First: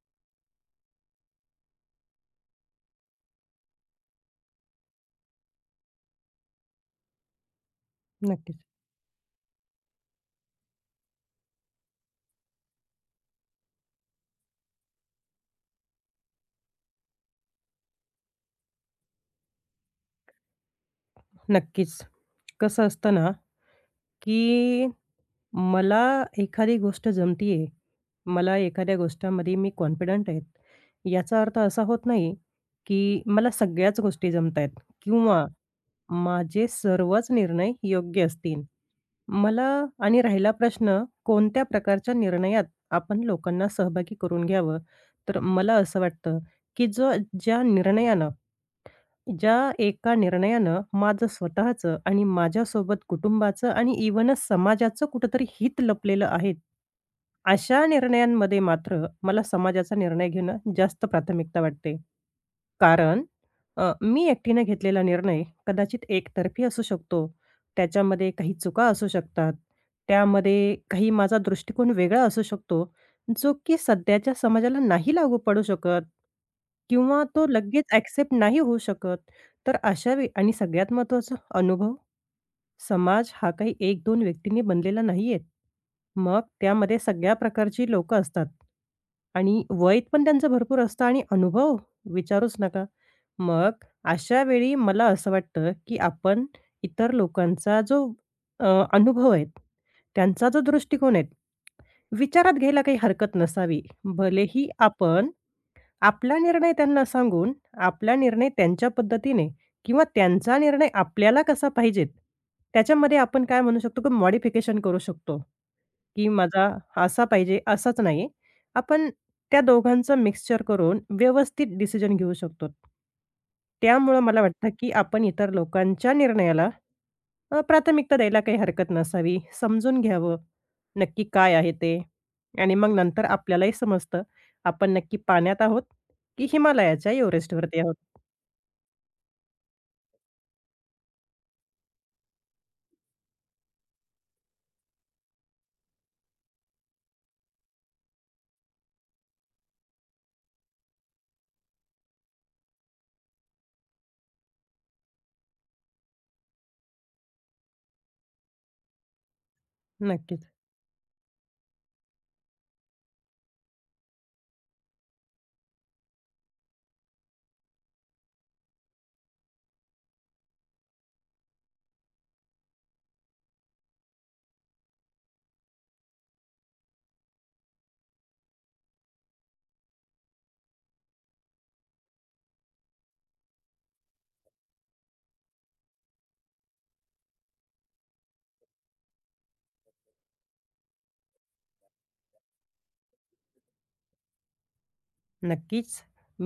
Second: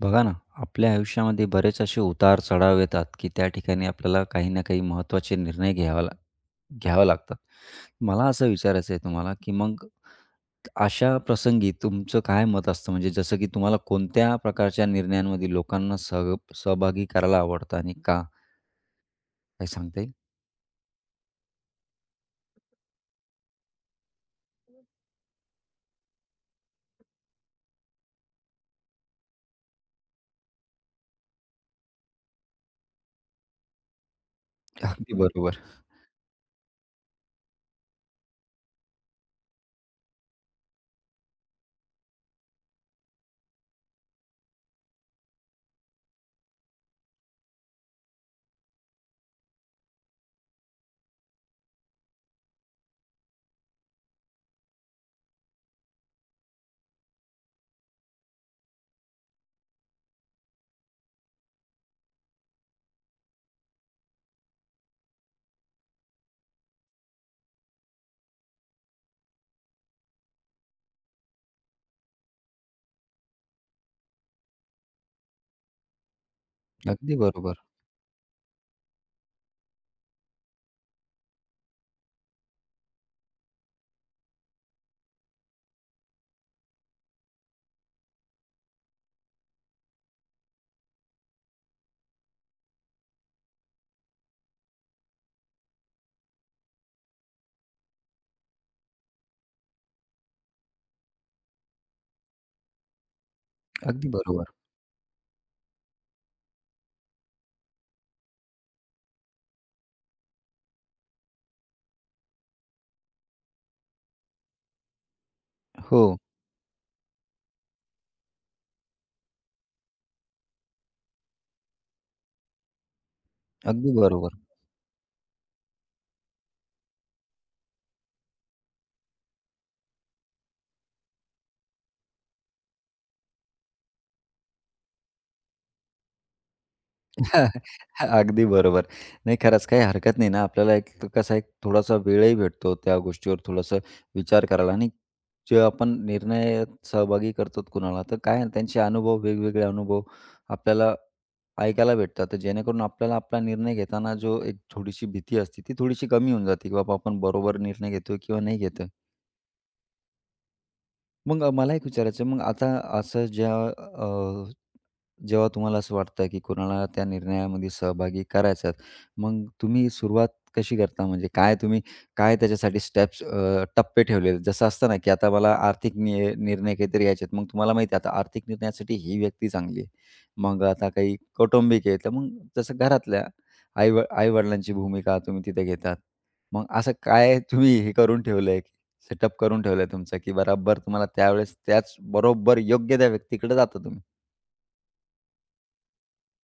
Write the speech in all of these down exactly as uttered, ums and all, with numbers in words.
बघा ना, आपल्या आयुष्यामध्ये बरेच असे उतार-चढाव येतात, की त्या ठिकाणी आपल्याला काही ना काही महत्त्वाचे निर्णय घ्यावा ला घ्यावा लागतात. मला असं नक्कीच, विचारायचं आहे तुम्हाला, की मग अशा प्रसंगी तुमचं काय मत असतं? म्हणजे जसं की तुम्हाला कोणत्या प्रकारच्या निर्णयांमध्ये लोकांना सह सहभागी करायला आवडतं आणि का? काय सांगता येईल? नक्कीच. कसं असतं ना, की मला एखादी गोष्ट जमती मला एखाद्या गोष्टीमध्ये मी कॉन्फिडंट आहे. याचा अर्थ असा होत नाही, की मला सगळ्याच गोष्टी जमतायत अगदी किंवा बरोबर, माझे सर्वच निर्णय योग्य असतील. मला आणि राहिला प्रश्न कोणत्या प्रकारच्या निर्णयात आपण लोकांना सहभागी करून घ्यावं? तर मला असं वाटतं, की जो ज्या निर्णयानं ज्या एका निर्णयानं माझं स्वतःचं आणि माझ्यासोबत कुटुंबाचं आणि इव्हनच समाजाचं कुठेतरी हित लपलेलं आहे. अशा निर्णयांमध्ये मात्र मला समाजाचा निर्णय घेणं जास्त प्राथमिकता वाटते. कारण अ, मी एकटीने घेतलेला निर्णय कदाचित एकतर्फी असू शकतो. त्याच्यामध्ये काही चुका असू शकतात. त्यामध्ये काही माझा दृष्टिकोन वेगळा असू शकतो, जो की सध्याच्या समाजाला नाही लागू पडू शकत अगदी किंवा तो बरोबर, लगेच ॲक्सेप्ट नाही होऊ शकत. तर अशा वेळी आणि सगळ्यात महत्त्वाचं अनुभव. समाज हा काही एक दोन व्यक्तींनी बनलेला नाहीये. मग त्यामध्ये सगळ्या प्रकारची लोकं असतात आणि वय पण त्यांचं भरपूर असतं आणि अनुभव विचारूच नका. मग अशा वेळी मला असं वाटतं, की आपण इतर लोकांचा जो अ, अनुभव आहे, त्यांचा जो दृष्टिकोन आहे, विचारात घ्यायला काही हरकत नसावी. अगदी बरोबर. भलेही आपण आपला निर्णय त्यांना सांगून, आपला निर्णय त्यांच्या पद्धतीने किंवा त्यांचा निर्णय आपल्याला कसा पाहिजेत, त्याच्यामध्ये आपण काय म्हणू शकतो की मॉडिफिकेशन करू शकतो. हो, की माझा असा पाहिजे, असाच नाही. आपण त्या दोघांचं मिक्सचर करून व्यवस्थित डिसिजन घेऊ शकतो. अगदी त्यामुळं बरोबर. मला वाटतं की आपण इतर लोकांच्या निर्णयाला अ, प्राथमिकता द्यायला काही हरकत नसावी. समजून घ्यावं, नक्की काय आहे ते आणि मग नंतर आपल्यालाही समजतं, आपण नक्की पाण्यात आहोत की हिमालयाच्या एव्हरेस्टवरती आहोत. अगदी बरोबर. नाही खरंच काही हरकत नाही ना, आपल्याला एक कसं आहे थोडासा वेळही भेटतो त्या गोष्टीवर थोडासा विचार करायला आणि जे आपण निर्णयात सहभागी करतो कुणाला, तर काय त्यांचे अनुभव, वेगवेगळे अनुभव आपल्याला ऐकायला भेटतात. तर जेणेकरून आपल्याला आपला निर्णय घेताना जो एक थोडीशी भीती असते, ती थोडीशी कमी होऊन जाते, की बाबा आपण बरोबर निर्णय घेतोय किंवा नाही घेतोय. नक्कीच. मग अ, मला एक विचारायचं आहे, मग आता असं ज्या जेव्हा तुम्हाला असं वाटतं, की कोणाला त्या निर्णयामध्ये सहभागी करायचं आहे, मग तुम्ही सुरुवात कशी करता? म्हणजे काय तुम्ही काय त्याच्यासाठी स्टेप्स अ, टप्पे ठेवलेले? जसं असतं ना, की आता मला आर्थिक नि निर्णय काहीतरी घ्यायचे आहेत. मग तुम्हाला माहिती आहे आता आर्थिक निर्णयासाठी ही व्यक्ती चांगली आहे. मग आता काही कौटुंबिक आहे, तर मग जसं घरातल्या आई व आई-वडिलांची भूमिका तुम्ही तिथे घेतात. मग असं काय तुम्ही हे करून ठेवलंय, सेटअप करून ठेवलंय तुमचं, की बराबर तुम्हाला त्यावेळेस त्याच बरोबर योग्य त्या व्यक्तीकडे जाता तुम्ही? नक्कीच.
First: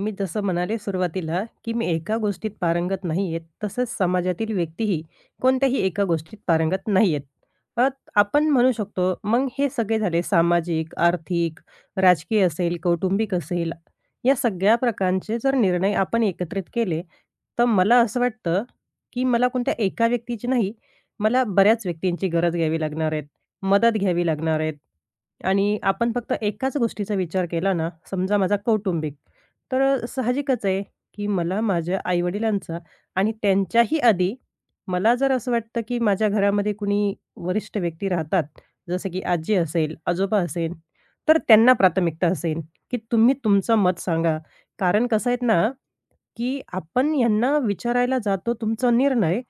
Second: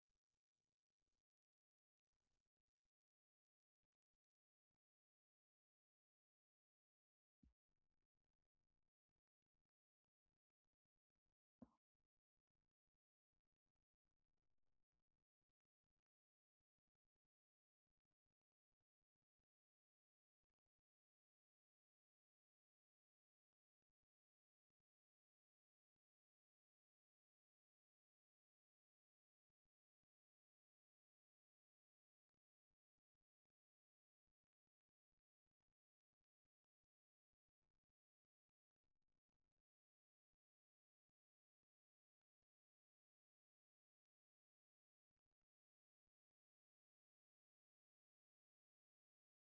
मी जसं म्हणाले सुरुवातीला, की मी एका गोष्टीत पारंगत नाही आहेत, तसंच समाजातील व्यक्तीही कोणत्याही एका गोष्टीत पारंगत नाही आहेत. अ, आपण म्हणू शकतो मग हे सगळे झाले सामाजिक, आर्थिक, राजकीय असेल, कौटुंबिक असेल, या सगळ्या प्रकारचे जर निर्णय आपण एकत्रित केले, तर मला असं वाटतं, की मला कोणत्या एका व्यक्तीची नाही, मला बऱ्याच व्यक्तींची गरज घ्यावी लागणार आहे. मदत घ्यावी लागणार आहेत आणि आपण फक्त एकाच गोष्टीचा विचार केला ना, समजा माझा कौटुंबिक, तर अ, साहजिकच आहे की मला माझ्या आई-वडिलांचा आणि त्यांच्याही आधी मला जर असं वाटतं की माझ्या घरामध्ये कुणी वरिष्ठ व्यक्ती राहतात, जसं की आजी असेल, आजोबा असेल, तर त्यांना प्राथमिकता असेल की तुम्ही तुमचं मत सांगा. कारण कसं आहेत ना, की आपण यांना विचारायला जातो तुमचा निर्णय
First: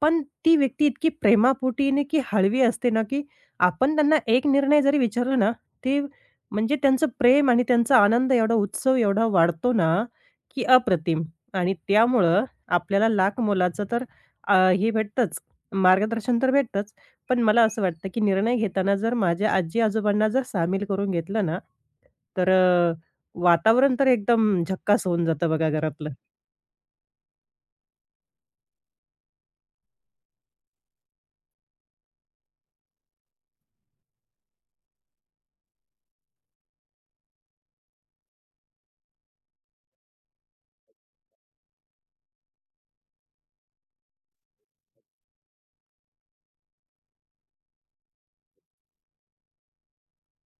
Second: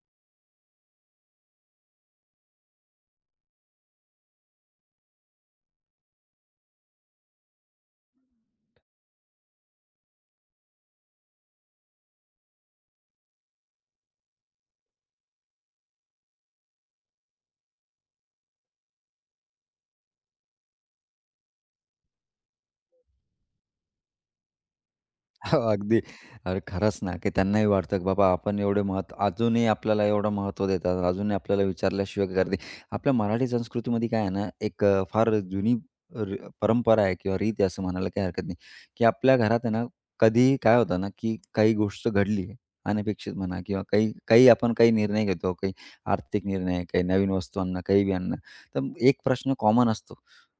पण ती व्यक्ती इतकी प्रेमापोटीने की हळवी असते ना, की आपण त्यांना एक निर्णय जरी विचारला ना, ते म्हणजे त्यांचं प्रेम आणि त्यांचा आनंद एवढा, उत्सव एवढा वाढतो ना, की अप्रतिम. आणि त्यामुळं आपल्याला लाखमोलाचं तर अ, हे भेटतंच, मार्गदर्शन तर भेटतंच. पण मला असं वाटतं, की निर्णय घेताना जर माझ्या आजी-आजोबांना जर सामील करून घेतलं ना, तर अ, वातावरण तर एकदम झक्कास होऊन जातं हो, बघा अगदी. घरातलं. अरे खरंच ना, की त्यांनाही वाटतं, की बाबा आपण एवढे महत्त्व अजूनही आपल्याला एवढं महत्त्व देतात. अजूनही आपल्याला विचारल्याशिवाय करते. आपल्या मराठी संस्कृतीमध्ये काय आहे ना, एक अ, फार जुनी र परंपरा आहे किंवा रीत आहे असं म्हणायला काही हरकत नाही, की आपल्या घरात आहे ना, कधीही काय होतं ना, की काही गोष्ट घडली अनपेक्षित म्हणा किंवा काही काही आपण काही निर्णय घेतो, काही आर्थिक निर्णय, काही नवीन वस्तू आणणं, काही बी आणणं. तर एक प्रश्न कॉमन असतो.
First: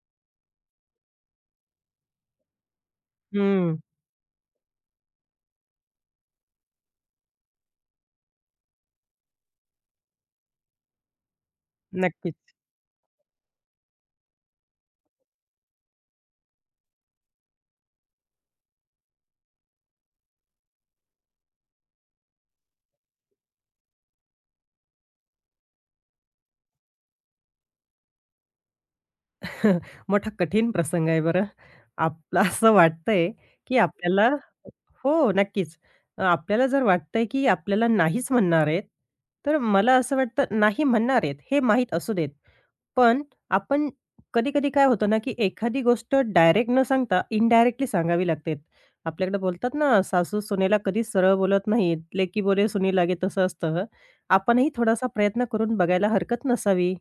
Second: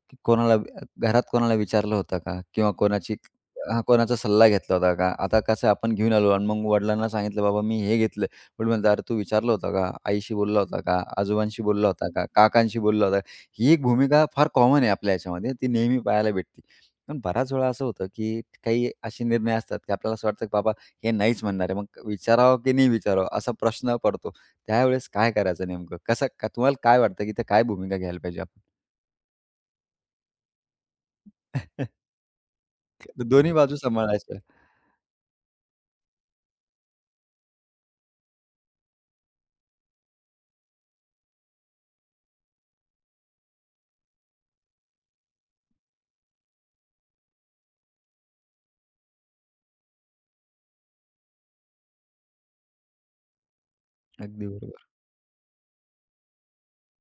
की कोणाला वि- घरात कोणाला विचारलं होतं का? किंवा कोणाची हं, हां, कोणाचा सल्ला घेतला होता का? आता कसं आपण घेऊन आलो आणि मग वडिलांना सांगितलं, "बाबा मी हे घेतलं." वडील म्हणतात, "अरे तू विचारलं होतं का? आईशी बोलला होता का? आजोबांशी बोलला होता का? नक्कीच. काकांशी बोलला होता का?" ही एक भूमिका फार कॉमन आहे आपल्या ह्याच्यामध्ये. ती नेहमी पाहायला भेटते. पण बऱ्याच वेळा असं होतं, की काही असे निर्णय असतात, की आपल्याला असं वाटतं, की बाबा हे नाहीच म्हणणार आहे. मग विचारावं की नाही विचारावं असा प्रश्न पडतो. त्यावेळेस काय करायचं नेमकं? कसं का तुम्हाला काय वाटतं, की इथे काय भूमिका घ्यायला पाहिजे आपण? मोठा कठीण प्रसंग आहे बरं. आपलं असं वाटतंय, दोन्ही बाजू की आपल्याला सांभाळायच्या. हो, नक्कीच. अ, आपल्याला जर वाटतंय की आपल्याला नाहीच म्हणणार आहेत, तर मला असं वाटतं नाही म्हणणार आहेत हे माहीत असू देत. पण आपण कधी-कधी काय होतं ना, की एखादी गोष्ट डायरेक्ट न सांगता इनडायरेक्टली सांगावी लागते. आपल्याकडे बोलतात ना, सासू सुनेला कधीच सरळ बोलत नाहीत. "लेकी बोले सुनी लागे" तसं असतं. अगदी आपणही बरोबर. थोडासा प्रयत्न करून बघायला हरकत नसावी.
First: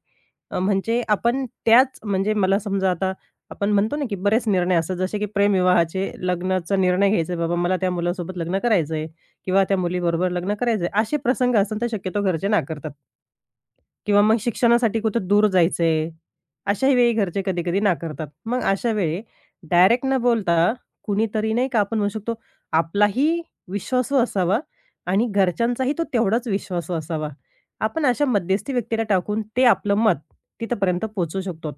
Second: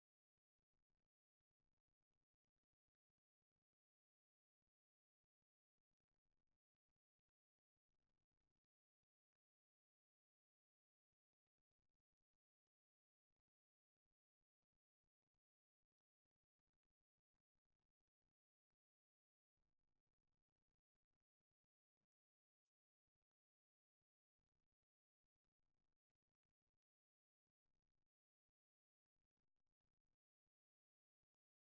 अ, म्हणजे आपण त्याच म्हणजे मला समजा आता आपण म्हणतो ना, की बरेच निर्णय असतात जसे की प्रेमविवाहाचे लग्नाचा निर्णय घ्यायचा आहे बाबा मला त्या मुलासोबत लग्न करायचंय किंवा त्या मुलीबरोबर लग्न करायचंय. असे प्रसंग असतात तर शक्यतो घरचे नाकारतात. किंवा मग शिक्षणासाठी कुठं दूर जायचंय, अशाही वेळी घरचे कधी-कधी नाकारतात. मग अशा वेळी डायरेक्ट न बोलता कुणीतरी नाही का आपण म्हणू शकतो आपलाही विश्वासू असावा आणि घरच्यांचाही तो तेवढाच विश्वासू असावा. आपण अशा मध्यस्थी व्यक्तीला टाकून ते आपलं मत तिथपर्यंत पोहोचवू शकतो.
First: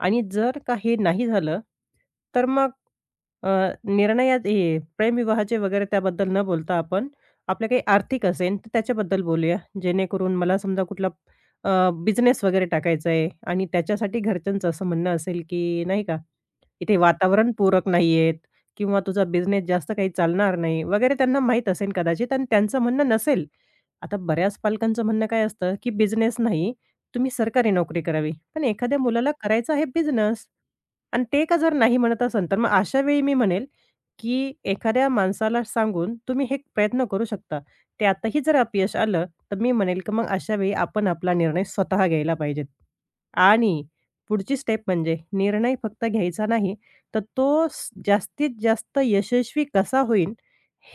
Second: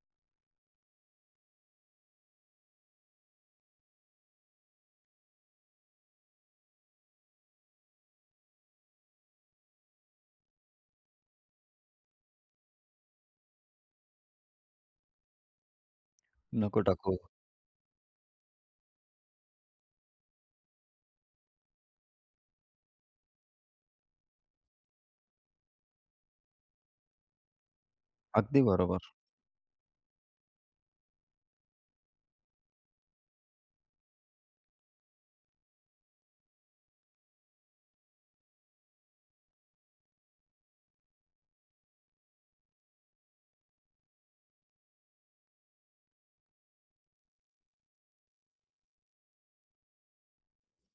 आणि जर का हे नाही झालं, तर मग अ, निर्णयात हे प्रेमविवाहाचे वगैरे त्याबद्दल न बोलता आपण आपल्या काही आर्थिक असेल तर त्याच्याबद्दल बोलूया. जेणेकरून मला समजा कुठला अ, बिझनेस वगैरे टाकायचा आहे आणि त्याच्यासाठी घरच्यांचं असं म्हणणं असेल, की नाही का, नको इथे टाकू. वातावरण पूरक नाहीयेत किंवा तुझा बिझनेस जास्त काही चालणार नाही वगैरे त्यांना माहीत असेल कदाचित आणि त्यांचं म्हणणं नसेल. आता बऱ्याच पालकांचं म्हणणं काय असतं, की बिझनेस नाही, तुम्ही सरकारी नोकरी करावी. अगदी पण एखाद्या बरोबर. मुलाला करायचा आहे बिझनेस. आणि ते का जर नाही म्हणत असेल, तर मग अशा वेळी मी म्हणेल, की एखाद्या माणसाला सांगून तुम्ही हे प्रयत्न करू शकता. त्यातही जर अपयश आलं, तर मी म्हणेल, की मग अशा वेळी आपण आपला निर्णय स्वतः घ्यायला पाहिजेत. आणि पुढची स्टेप म्हणजे निर्णय फक्त घ्यायचा नाही, तर तो स जास्तीत जास्त यशस्वी कसा होईल,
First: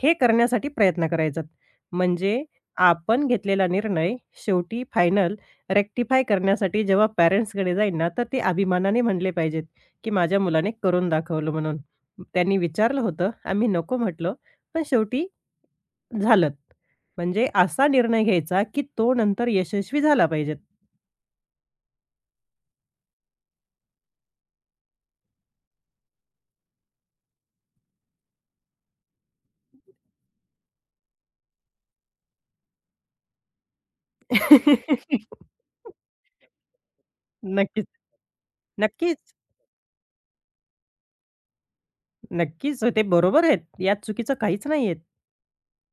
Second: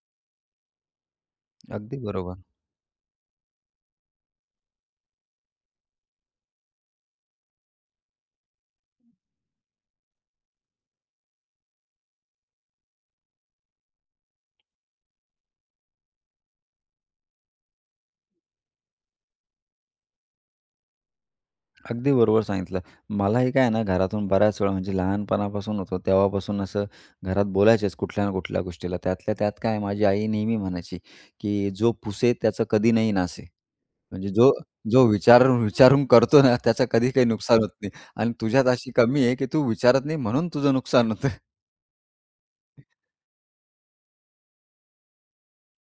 हे करण्यासाठी प्रयत्न करायचात. अगदी बरोबर. म्हणजे आपण घेतलेला निर्णय शेवटी फायनल रेक्टिफाय करण्यासाठी जेव्हा पॅरेंट्सकडे जाईल ना, तर ते अभिमानाने म्हणले पाहिजेत, की माझ्या मुलाने करून दाखवलं म्हणून. त्यांनी विचारलं होतं, आम्ही नको म्हटलं, पण शेवटी झालंच. म्हणजे असा निर्णय घ्यायचा, की तो नंतर यशस्वी झाला पाहिजेत. अगदी बरोबर सांगितलं. मलाही काय आहे ना घरातून बऱ्याच वेळा म्हणजे लहानपणापासून होतो तेव्हापासून असं घरात बोलायचेच कुठल्या ना कुठल्या गोष्टीला. त्यातल्या त्यात काय माझी आई नेहमी म्हणायची, की "जो पुसे त्याचं कधी नाही नासे." म्हणजे जो जो विचारून विचारून करतो ना त्याचं कधी काही नुकसान होत नक्कीच, नाही आणि तुझ्यात अशी नक्कीच, कमी आहे, की तू विचारत नाही म्हणून तुझं नुकसान होतं. नक्कीच. हो, ते बरोबर आहेत. यात चुकीचं काहीच नाहीये.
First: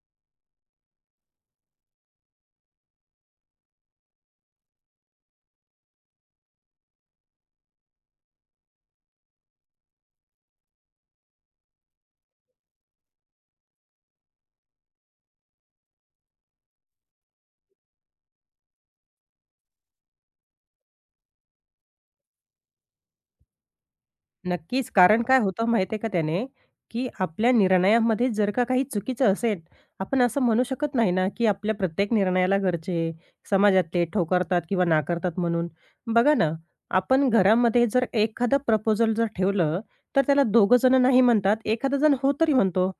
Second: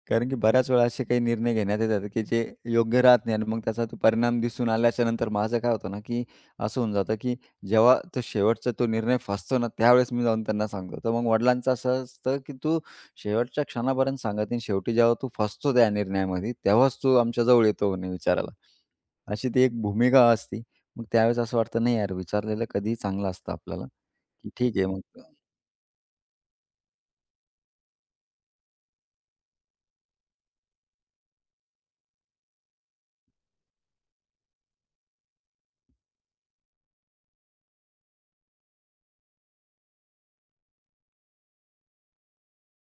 कारण की बऱ्याच वेळा असे काही निर्णय घेण्यात येतात, की जे योग्य राहत नाही आणि मग त्याचा तो परिणाम दिसून आल्याच्या नंतर माझं काय होतं ना, की असं होऊन जातं, की जेव्हा तो शेवटचा तो निर्णय फसतो ना, त्यावेळेस मी जाऊन त्यांना सांगतो. तर मग वडिलांचं असं असतं, की "तू शेवटच्या क्षणापर्यंत सांगत नाही. शेवटी जेव्हा तू फसतो त्या निर्णयामध्ये, तेव्हाच तू आमच्याजवळ येतो म्हणे विचारायला." अशी ती एक भूमिका असते. मग त्यावेळेस असं वाटतं, "नाही यार, विचारलेलं कधीही चांगलं असतं आपल्याला, की ठीक आहे नक्कीच. मग." कारण काय होतं माहिती आहे का त्याने, की आपल्या निर्णयामध्ये जर का काही चुकीचं असेल, आपण असं म्हणू शकत नाही ना, की आपल्या प्रत्येक निर्णयाला घरचे, समाजातले ठोकरतात किंवा नाकारतात म्हणून. बघा ना, आपण घरामध्ये जर एखादं प्रपोजल जर ठेवलं, तर त्याला दोघं जण नाही म्हणतात, एखादा जण हो तरी म्हणतो.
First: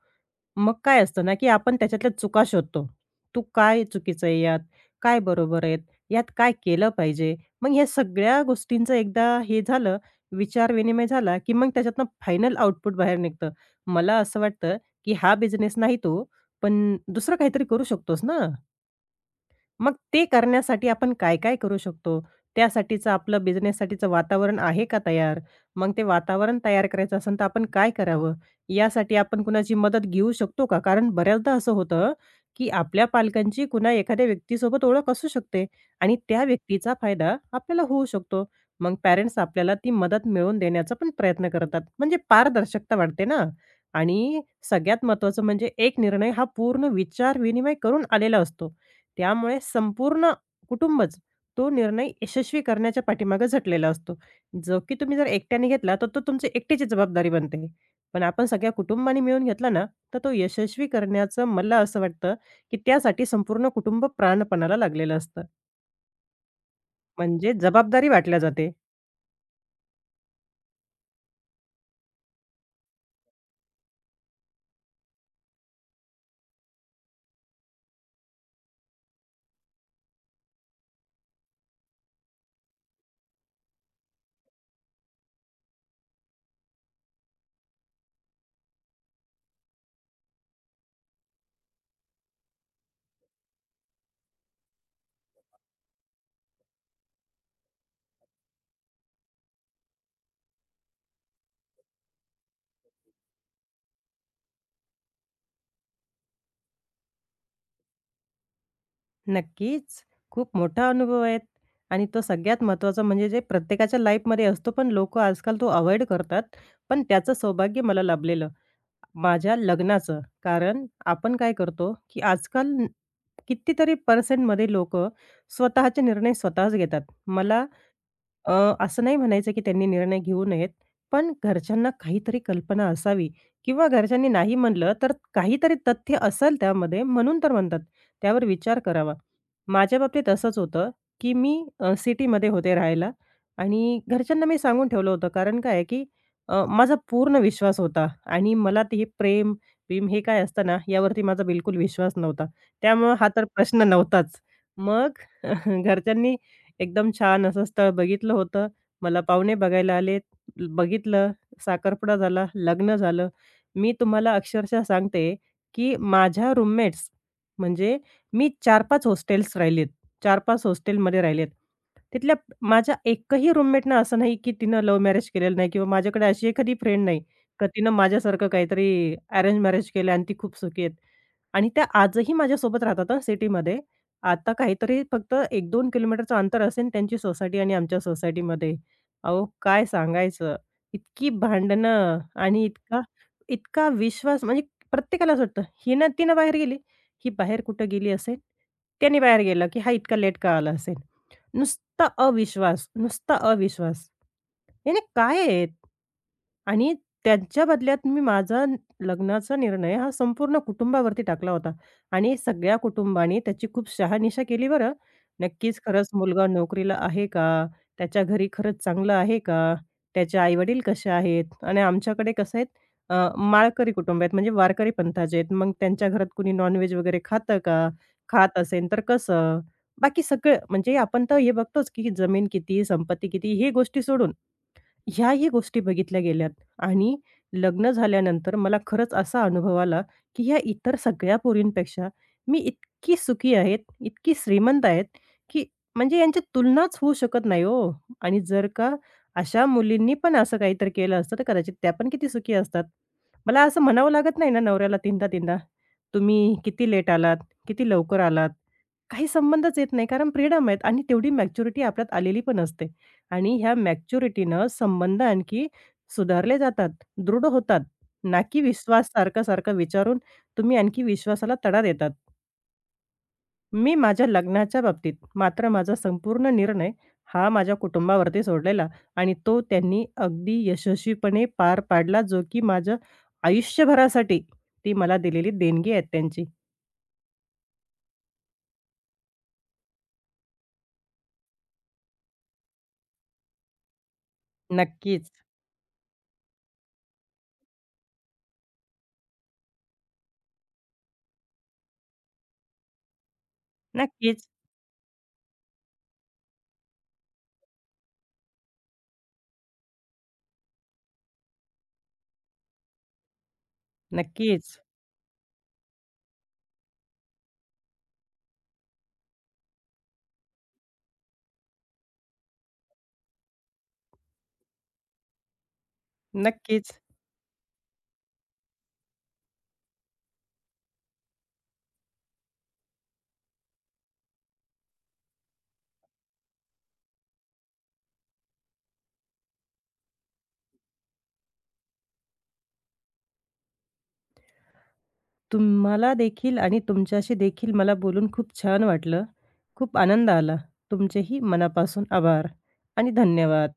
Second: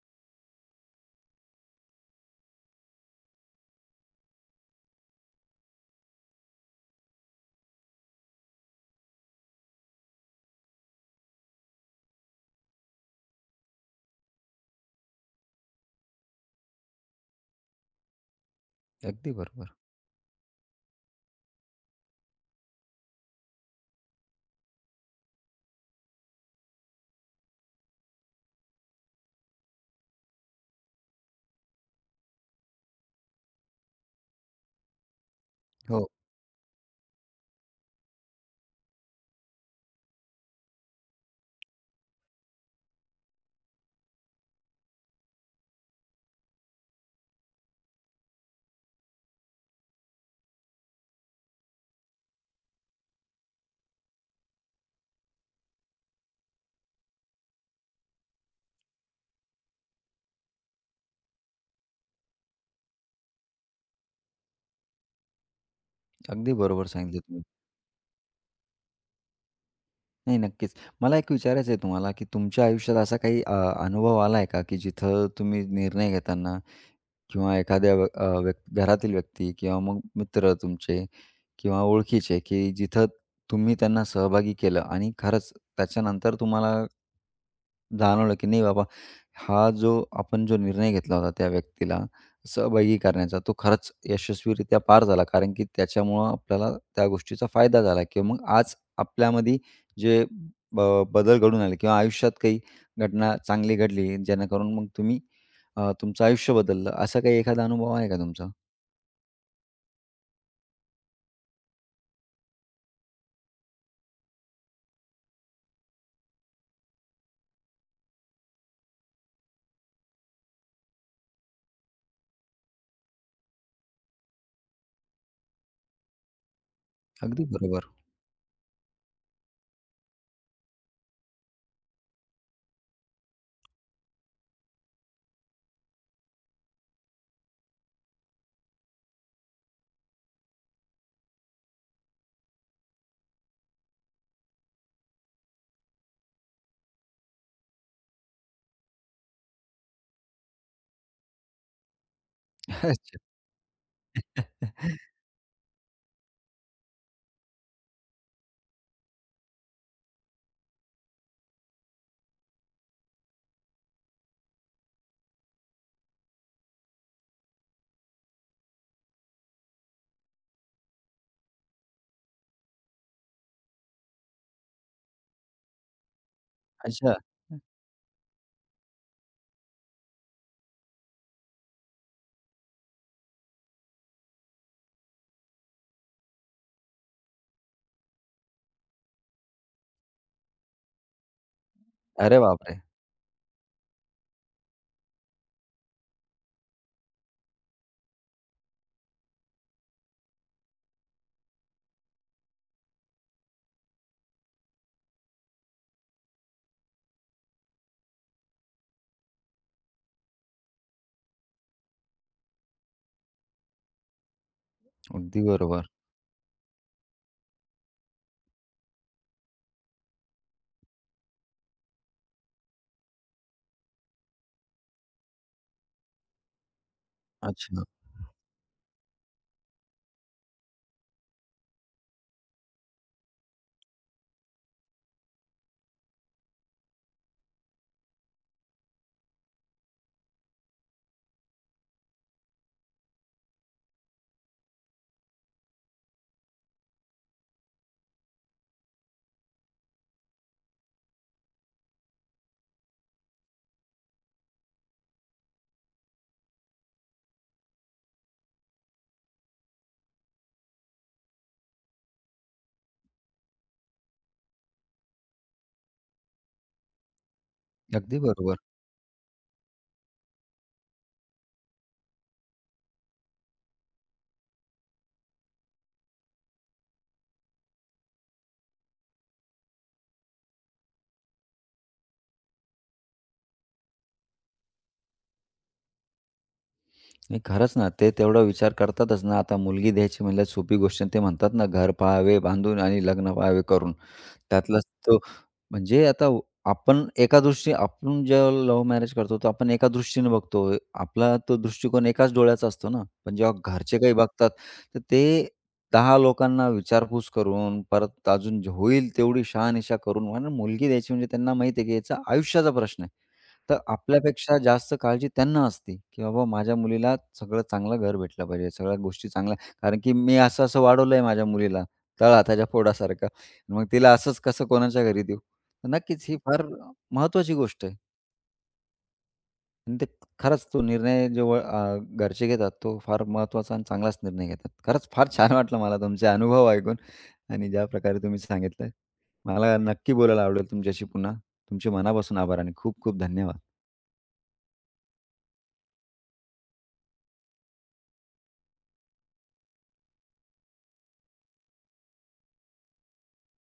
मग काय असतं ना, की आपण त्याच्यातल्या चुका शोधतो. तू काय चुकीचं आहे यात? काय बरोबर आहेत? यात काय केलं पाहिजे? मग ह्या सगळ्या गोष्टींचं एकदा हे झालं, विचार-विनिमय झाला, की मग त्याच्यातनं फायनल आउटपुट बाहेर निघतं. मला असं वाटतं, की हा बिझनेस नाही तो, पण दुसरं काहीतरी करू शकतोस ना. अगदी बरोबर. मग ते करण्यासाठी आपण काय-काय करू शकतो? त्यासाठीचं आपलं बिझनेससाठीचं वातावरण आहे का तयार? मग ते वातावरण तयार करायचं असेल तर आपण काय करावं? यासाठी आपण कुणाची मदत घेऊ शकतो का? कारण बऱ्याचदा असं होतं, की आपल्या पालकांची कुणा एखाद्या व्यक्तीसोबत ओळख असू शकते हो, आणि त्या व्यक्तीचा फायदा आपल्याला होऊ शकतो. मग पॅरेंट्स आपल्याला ती मदत मिळवून देण्याचा पण प्रयत्न करतात. म्हणजे पारदर्शकता वाढते ना आणि सगळ्यात महत्त्वाचं म्हणजे एक निर्णय हा पूर्ण विचार-विनिमय करून आलेला असतो. त्यामुळे संपूर्ण कुटुंबच तो निर्णय यशस्वी करण्याच्या पाठीमागे झटलेला असतो. जो की तुम्ही जर एकट्याने घेतला, तर तो तुमची एकट्याची जबाबदारी बनते. पण आपण सगळ्या कुटुंबाने मिळून घेतला ना, तर तो यशस्वी करण्याचं मला असं वाटतं, की त्यासाठी संपूर्ण कुटुंब प्राणपणाला लागलेलं असतं. अगदी बरोबर सांगितलं तुम्ही. म्हणजे जबाबदारी वाटल्या जाते. नाही, नक्कीच. मला एक विचारायचं आहे तुम्हाला, की तुमच्या आयुष्यात असा काही अ, अनुभव आलाय का, की जिथं तुम्ही निर्णय घेताना किंवा एखाद्या व्य अ, व्यक्ती घरातील व्यक्ती किंवा मग मित्र तुमचे किंवा ओळखीचे, की जिथं तुम्ही त्यांना सहभागी केलं आणि खरंच त्याच्यानंतर तुम्हाला जाणवलं, की नाही बाबा, हा जो आपण जो निर्णय घेतला होता त्या व्यक्तीला सहभागी करण्याचा, तो खरंच यशस्वीरित्या पार झाला. कारण की त्याच्यामुळं आपल्याला त्या गोष्टीचा फायदा झाला किंवा मग आज आपल्यामध्ये जे ब बदल घडून आले किंवा आयुष्यात काही घटना चांगली घडली, जेणेकरून मग तुम्ही अ, तुमचं आयुष्य बदललं. असा काही एखादा अनुभव आहे का तुमचा? नक्कीच. खूप मोठा अनुभव आहे आणि तो सगळ्यात महत्त्वाचा म्हणजे जे प्रत्येकाच्या लाईफमध्ये असतो, पण लोकं आजकाल तो अव्हॉइड करतात. पण त्याचं सौभाग्य मला लाभलेलं. माझ्या लग्नाचं. कारण आपण काय करतो, की आजकाल कितीतरी पर्सेंटमध्ये लोक स्वतःचे निर्णय स्वतःच घेतात. अगदी मला बरोबर. अ, असं नाही म्हणायचं की त्यांनी निर्णय घेऊ नयेत, पण घरच्यांना काहीतरी कल्पना असावी किंवा घरच्यांनी नाही म्हणलं, तर काहीतरी तथ्य असेल त्यामध्ये म्हणून तर म्हणतात. त्यावर विचार करावा. माझ्या बाबतीत असंच होतं, की मी अ, सिटीमध्ये होते राहायला आणि घरच्यांना मी सांगून ठेवलं होतं. कारण काय आहे की अ, माझा पूर्ण विश्वास होता आणि मला ते हे प्रेम-बिम हे काय असतं ना, यावरती माझा बिलकुल विश्वास नव्हता. त्यामुळं अच्छा. हा तर प्रश्न नव्हताच. मग घरच्यांनी एकदम छान असं स्थळ बघितलं होतं. मला पाहुणे बघायला आले, बघितलं, साखरपुडा झाला, लग्न झालं. मी तुम्हाला अक्षरशः सांगते, की माझ्या रूममेट्स म्हणजे मी चार पाच हॉस्टेल्स राहिलेत. चार पाच हॉस्टेलमध्ये राहिलेत. तिथल्या माझ्या एकही रूममेटनं असं नाही, की तिनं लव्ह मॅरेज केलेलं नाही किंवा माझ्याकडे अशी एखादी फ्रेंड अच्छा. नाही, का तिनं माझ्यासारखं काहीतरी अरेंज मॅरेज केलं आणि ती खूप सुखी आहेत. आणि त्या आजही माझ्यासोबत राहतात सिटीमध्ये. आता काहीतरी फक्त एक दोन किलोमीटरचं अंतर असेल त्यांची सोसायटी आणि आमच्या सोसायटीमध्ये. अहो, काय सांगायचं. इतकी भांडणं अरे आणि बापरे! इतका इतका विश्वास म्हणजे प्रत्येकालाच वाटतं, हिनं तिनं बाहेर गेली, ही बाहेर कुठं गेली असेल? त्याने बाहेर गेला, की हा इतका लेट का आला असेल? नुसता अविश्वास, नुसता अविश्वास. याने काय आहेत? आणि त्यांच्या बदल्यात मी माझा लग्नाचा निर्णय हा संपूर्ण कुटुंबावरती टाकला होता. आणि सगळ्या कुटुंबाने त्याची खूप शहानिशा केली बरं. अगदी नक्कीच बरोबर. खरंच मुलगा नोकरीला आहे का? त्याच्या घरी खरंच चांगलं आहे का? त्याचे आई कसे आहेत? आणि आमच्याकडे कसं आहेत अ, माळकरी कुटुंब आहेत म्हणजे वारकरी पंथाचे आहेत. मग त्यांच्या घरात कुणी नॉन वगैरे खातं का? अच्छा. खात असेल तर कसं? बाकी सगळं म्हणजे आपण तर हे बघतोच की जमीन किती, संपत्ती किती हे गोष्टी सोडून ह्याही गोष्टी बघितल्या गेल्यात आणि लग्न झाल्यानंतर मला खरंच असा अनुभव आला, की ह्या इतर सगळ्या पोरींपेक्षा मी इतकी सुखी आहेत, इतकी श्रीमंत आहेत, की म्हणजे यांची तुलनाच होऊ शकत नाही हो. आणि जर का अशा मुलींनी पण असं काहीतरी केलं असतं, तर कदाचित त्या पण किती सुखी असतात. मला असं म्हणावं लागत नाही ना नवऱ्याला तीनदा-तीनदा, "तुम्ही किती लेट आलात? किती लवकर आलात?" काही संबंधच येत नाही कारण फ्रीडम आहेत आणि तेवढी मॅच्युरिटी आपल्यात आलेली पण असते. आणि ह्या मॅच्युरिटीनं संबंध आणखी सुधारले जातात, दृढ होतात. अगदी ना बरोबर. की विश्वास सारखा-सारखा विचारून तुम्ही आणखी विश्वासाला तडा देतात. मी माझ्या लग्नाच्या बाबतीत मात्र माझा संपूर्ण निर्णय हा माझ्या कुटुंबावरती सोडलेला आणि तो त्यांनी अगदी यशस्वीपणे पार पाडला, जो की माझ्या आयुष्यभरासाठी ती मला दिलेली देणगी आहे त्यांची. नाही खरंच ना, ते तेवढा विचार करतातच ना. आता मुलगी द्यायची म्हणल्यावर सोपी गोष्ट नाही. ते म्हणतात ना, घर पहावे बांधून आणि लग्न पहावे करून. त्यातलाच तो नक्कीच, म्हणजे आता व- आपण एका दृष्टी आपण जेव्हा लव्ह मॅरेज करतो, तर आपण एका दृष्टीने बघतो. आपला तो दृष्टिकोन एकाच डोळ्याचा असतो ना. पण जेव्हा घरचे काही नक्कीच, बघतात, तर ते दहा लोकांना विचारपूस करून, परत अजून जे होईल तेवढी शहानिशा करून, म्हणून मुलगी द्यायची म्हणजे त्यांना माहिती आहे की याचा आयुष्याचा प्रश्न आहे. तर आपल्यापेक्षा नक्कीच, जास्त काळजी त्यांना असते, की बाबा माझ्या मुलीला सगळं चांगलं घर भेटलं पाहिजे, सगळ्या गोष्टी चांगल्या कारण की मी असं-असं वाढवलंय माझ्या मुलीला तळहाताच्या फोडासारखं. मग तिला असंच कसं कोणाच्या घरी देऊ? तर नक्कीच ही फार नक्कीच. महत्त्वाची गोष्ट आहे आणि ते खरंच तो निर्णय जेव्हा अ, घरचे घेतात तो फार महत्त्वाचा आणि चांगलाच निर्णय घेतात. खरंच फार छान वाटलं मला तुमचे अनुभव ऐकून आणि ज्या प्रकारे तुम्ही सांगितलं. मला नक्की बोलायला आवडेल तुमच्याशी पुन्हा. तुमचे मनापासून आभार आणि खूप खूप धन्यवाद. तुम्हाला देखील आणि तुमच्याशी देखील मला बोलून खूप छान वाटलं. खूप आनंद आला. तुमचेही मनापासून आभार आणि धन्यवाद.